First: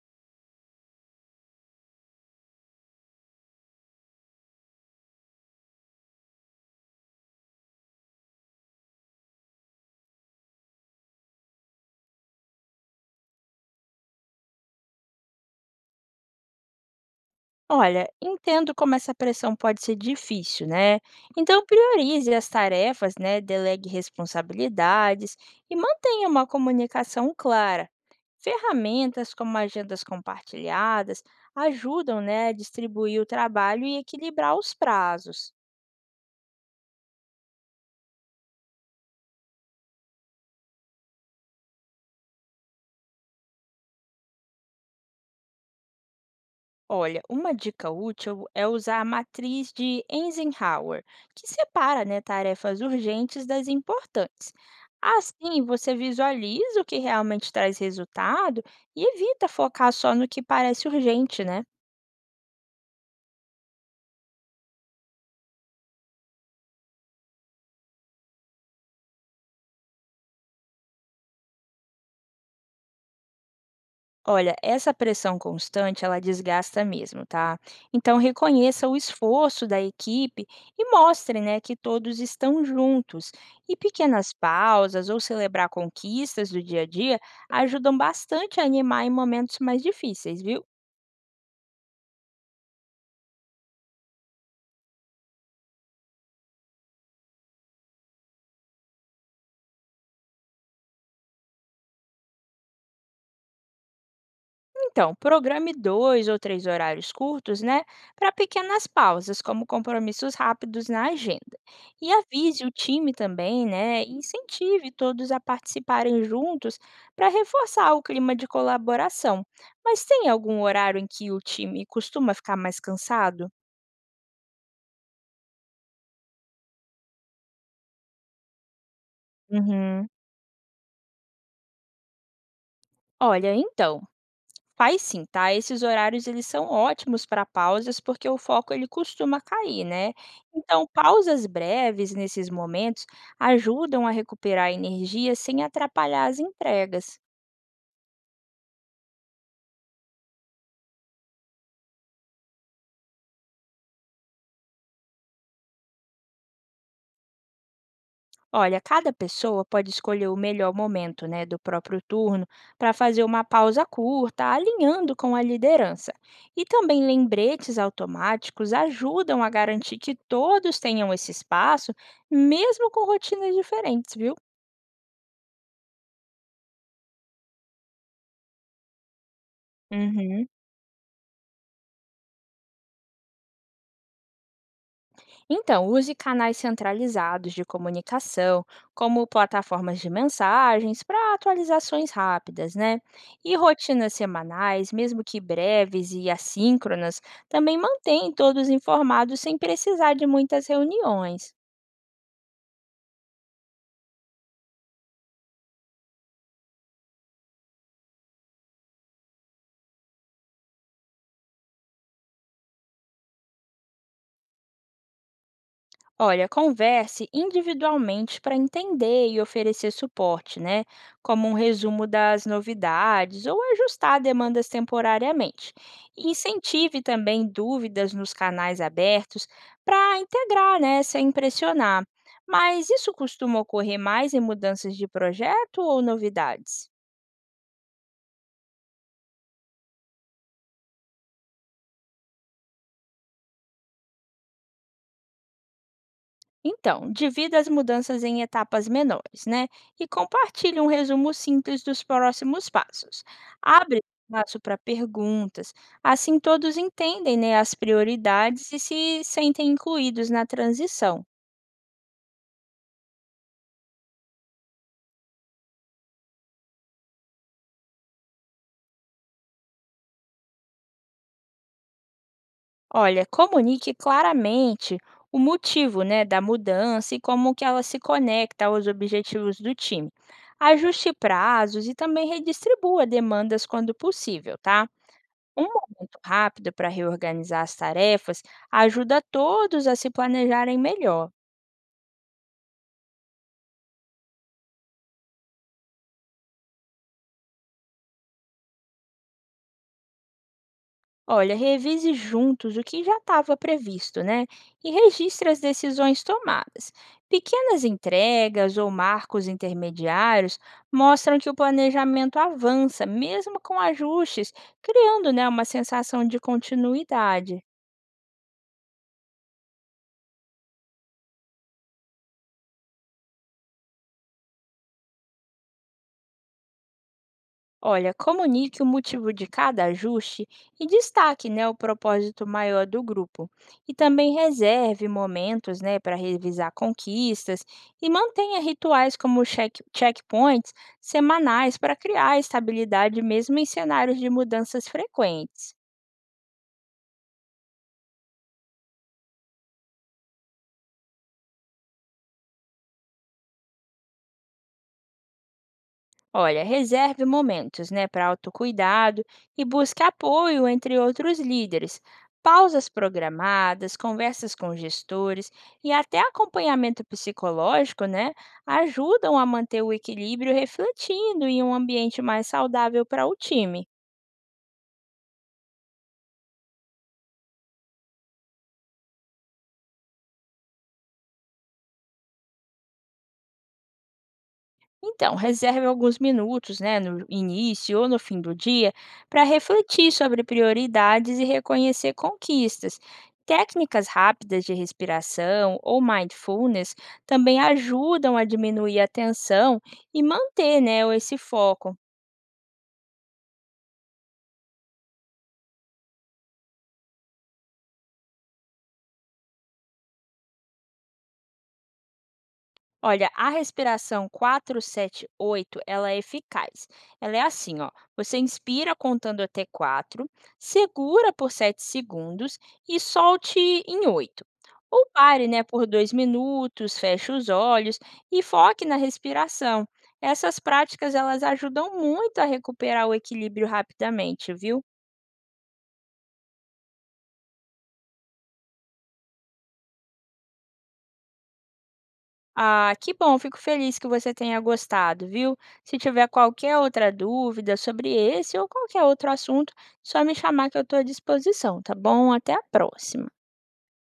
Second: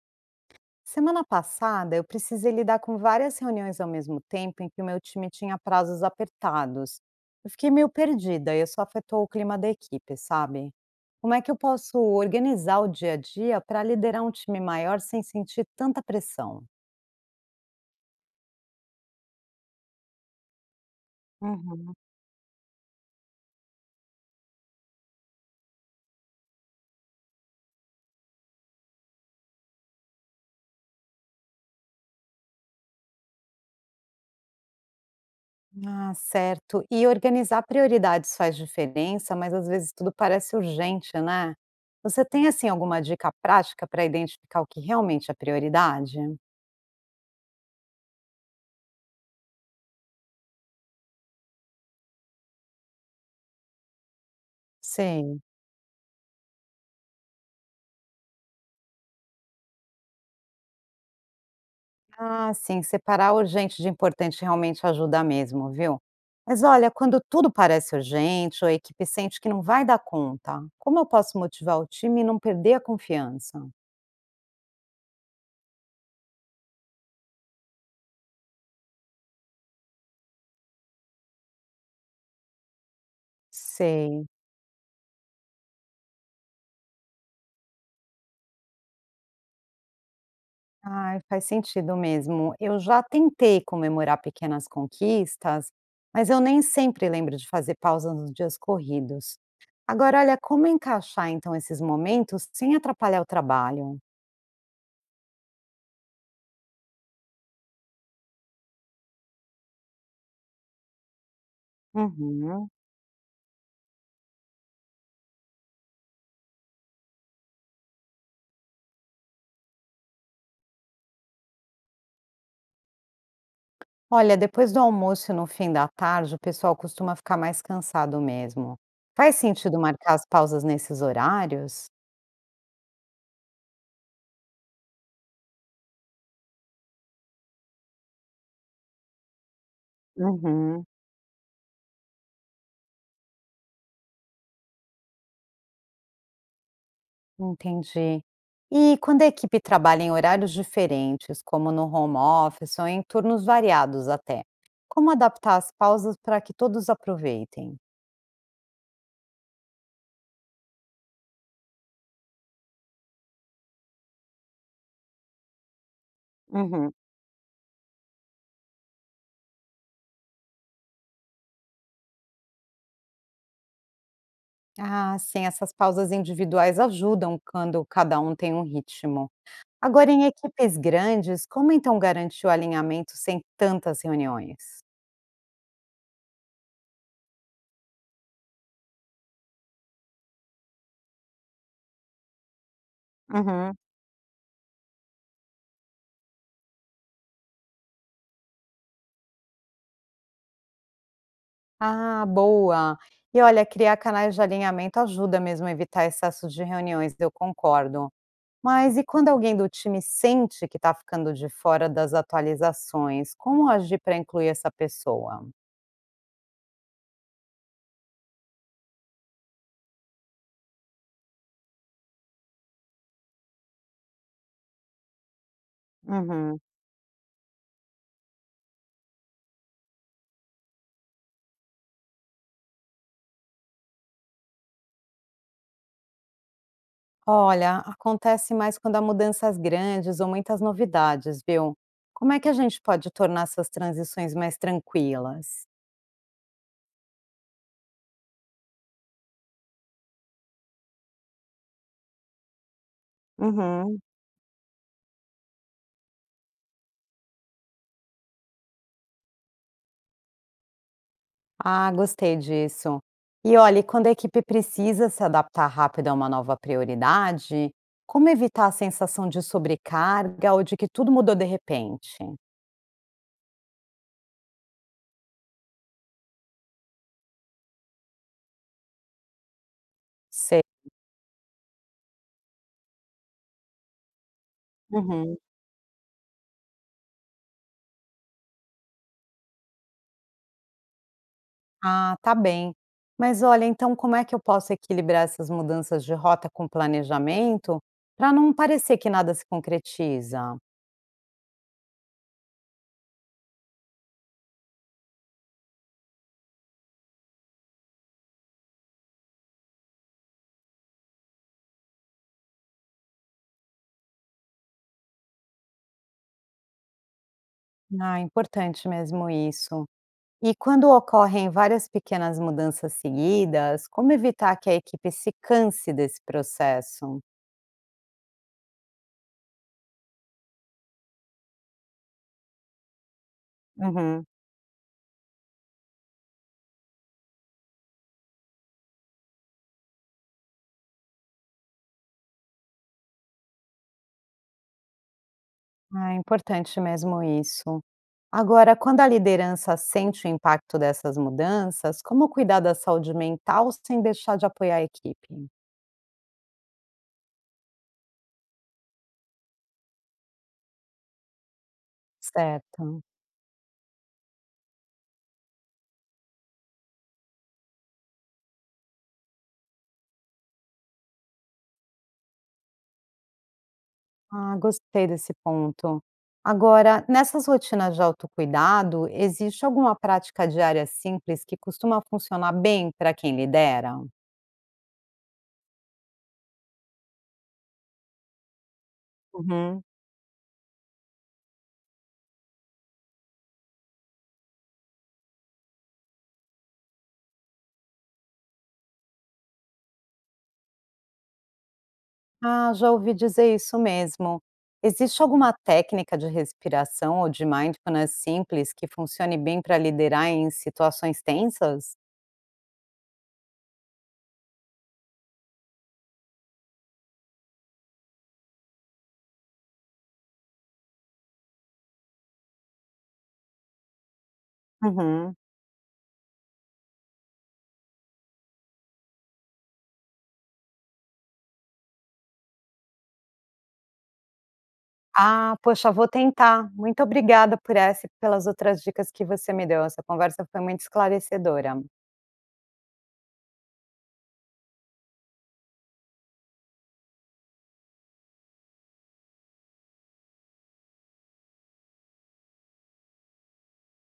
Semana passada, eu precisei lidar com várias reuniões ao mesmo tempo em que o meu time tinha prazos apertados. Eu fiquei meio perdida e isso afetou o clima da equipe, sabe? Como é que eu posso organizar o dia a dia para liderar um time maior sem sentir tanta pressão? Olha, entendo como essa pressão pode ser difícil, né? Então Uhum. priorize as tarefas, né? Delegue responsabilidades e mantenha uma comunicação clara. Ferramentas como agendas compartilhadas ajudam, né, a distribuir o trabalho e equilibrar os prazos. Ah, certo. E organizar prioridades faz diferença, mas às vezes tudo parece urgente, né? Você tem assim alguma dica prática para identificar o que realmente é prioridade? Olha, uma dica útil é usar a matriz de Eisenhower, que separa, né, tarefas urgentes das importantes. Sim. Assim, você visualiza o que realmente traz resultado e evita focar só no que parece urgente, né? Ah, sim, separar urgente de importante realmente ajuda mesmo, viu? Mas olha, quando tudo parece urgente ou a equipe sente que não vai dar conta, como eu posso motivar o time e não perder a confiança? Olha, essa pressão constante, ela desgasta mesmo, tá? Então reconheça o esforço da equipe e mostre, né, que todos estão juntos. E Sei. pequenas pausas ou celebrar conquistas do dia a dia ajudam bastante a animar em momentos mais difíceis, viu? Ai, faz sentido mesmo. Eu já tentei comemorar pequenas conquistas, mas eu nem sempre lembro de fazer pausas nos dias corridos. Agora, olha, como encaixar então esses momentos sem atrapalhar o trabalho? Então, programe dois ou três horários curtos, né, para pequenas pausas, como compromissos rápidos na agenda. E avise Uhum. o time também, né, e incentive todos a participarem juntos para reforçar o clima de colaboração. Mas tem algum horário em que o time costuma ficar mais cansado? Olha, depois do almoço e no fim da tarde, o pessoal costuma ficar mais cansado mesmo. Faz sentido Uhum. marcar as pausas nesses horários? Olha, então, faz sim, tá? Esses horários, eles são ótimos para pausas porque o foco, ele costuma cair, né? Então, Uhum, pausas breves nesses momentos ajudam a recuperar a energia sem atrapalhar as entregas. entendi. E quando a equipe trabalha em horários diferentes, como no home office ou em turnos variados até, como adaptar as pausas para que todos aproveitem? Olha, cada pessoa pode escolher o melhor momento, né, do próprio turno para fazer uma pausa curta, alinhando com a liderança. E Uhum. também lembretes automáticos ajudam a garantir que todos tenham esse espaço, mesmo com rotinas diferentes, viu? Ah, sim, essas pausas individuais ajudam quando cada um tem um ritmo. Agora, em Uhum. equipes grandes, como então garantir o alinhamento sem tantas reuniões? Então, use canais centralizados de comunicação, como plataformas de mensagens, para atualizações rápidas, né? E Uhum. rotinas semanais, mesmo que breves e assíncronas, também mantém todos informados sem precisar de muitas reuniões. Ah, boa! E olha, criar canais de alinhamento ajuda mesmo a evitar excessos de reuniões, eu concordo. Mas e quando alguém do time sente que está ficando de fora das atualizações, como agir para incluir essa pessoa? Olha, converse individualmente para entender e oferecer suporte, né? Como um resumo das novidades ou ajustar demandas temporariamente. E Uhum. incentive também dúvidas nos canais abertos para integrar, né? Sem pressionar. Mas isso costuma ocorrer mais em mudanças de projeto ou novidades? Olha, acontece mais quando há mudanças grandes ou muitas novidades, viu? Como é que a gente pode tornar essas transições mais tranquilas? Então, divida as mudanças em etapas menores, né? E compartilhe um resumo simples dos próximos passos. Uhum. Abre espaço para perguntas, assim todos entendem, né, as prioridades e se sentem incluídos na transição. Ah, gostei disso. E olha, e quando a equipe precisa se adaptar rápido a uma nova prioridade, como evitar a sensação de sobrecarga ou de que tudo mudou de repente? Olha, comunique claramente o motivo, né, da mudança e como que ela se conecta aos objetivos do time. Sei. Ajuste prazos e também redistribua demandas quando possível, tá? Uhum. Um momento rápido para reorganizar as tarefas ajuda todos a se planejarem melhor. Ah, tá bem. Mas olha, então como é que eu posso equilibrar essas mudanças de rota com planejamento para não parecer que nada se concretiza? Olha, revise juntos o que já estava previsto, né? E registre as decisões tomadas. Pequenas entregas ou marcos intermediários mostram que o planejamento avança, mesmo com ajustes, criando, né, uma sensação de continuidade. Ah, importante mesmo isso. E quando ocorrem várias pequenas mudanças seguidas, como evitar que a equipe se canse desse processo? Olha, comunique o motivo de cada ajuste e destaque, né, o propósito maior do grupo. E Uhum. também reserve momentos, né, para revisar conquistas e mantenha rituais como checkpoints semanais para criar estabilidade mesmo em cenários de mudanças frequentes. Ah, é importante mesmo isso. Agora, quando a liderança sente o impacto dessas mudanças, como cuidar da saúde mental sem deixar de apoiar a equipe? Olha, reserve momentos, né, para autocuidado e busque apoio entre outros líderes. Pausas Certo. programadas, conversas com gestores e até acompanhamento psicológico, né, ajudam a manter o equilíbrio, refletindo em um ambiente mais saudável para o time. Ah, gostei desse ponto. Agora, nessas rotinas de autocuidado, existe alguma prática diária simples que costuma funcionar bem para quem lidera? Então, reserve alguns minutos, né, no início ou no fim do dia, para Uhum. refletir sobre prioridades e reconhecer conquistas. Técnicas rápidas de respiração ou mindfulness também ajudam a diminuir a tensão e manter, né, esse foco. Ah, já ouvi dizer isso mesmo. Existe alguma técnica de respiração ou de mindfulness simples que funcione bem para liderar em situações tensas? Olha, a respiração 4-7-8, ela é eficaz. Ela é assim, ó. Você inspira contando até 4, segura por 7 segundos e solte em 8. Ou Uhum. pare, né, por 2 minutos, feche os olhos e foque na respiração. Essas práticas, elas ajudam muito a recuperar o equilíbrio rapidamente, viu? Ah, poxa, vou tentar. Muito obrigada por essa e pelas outras dicas que você me deu. Essa conversa foi muito esclarecedora. Ah, que bom, fico feliz que você tenha gostado, viu? Se tiver qualquer outra dúvida sobre esse ou qualquer outro assunto, só me chamar que eu estou à disposição, tá bom? Até a próxima.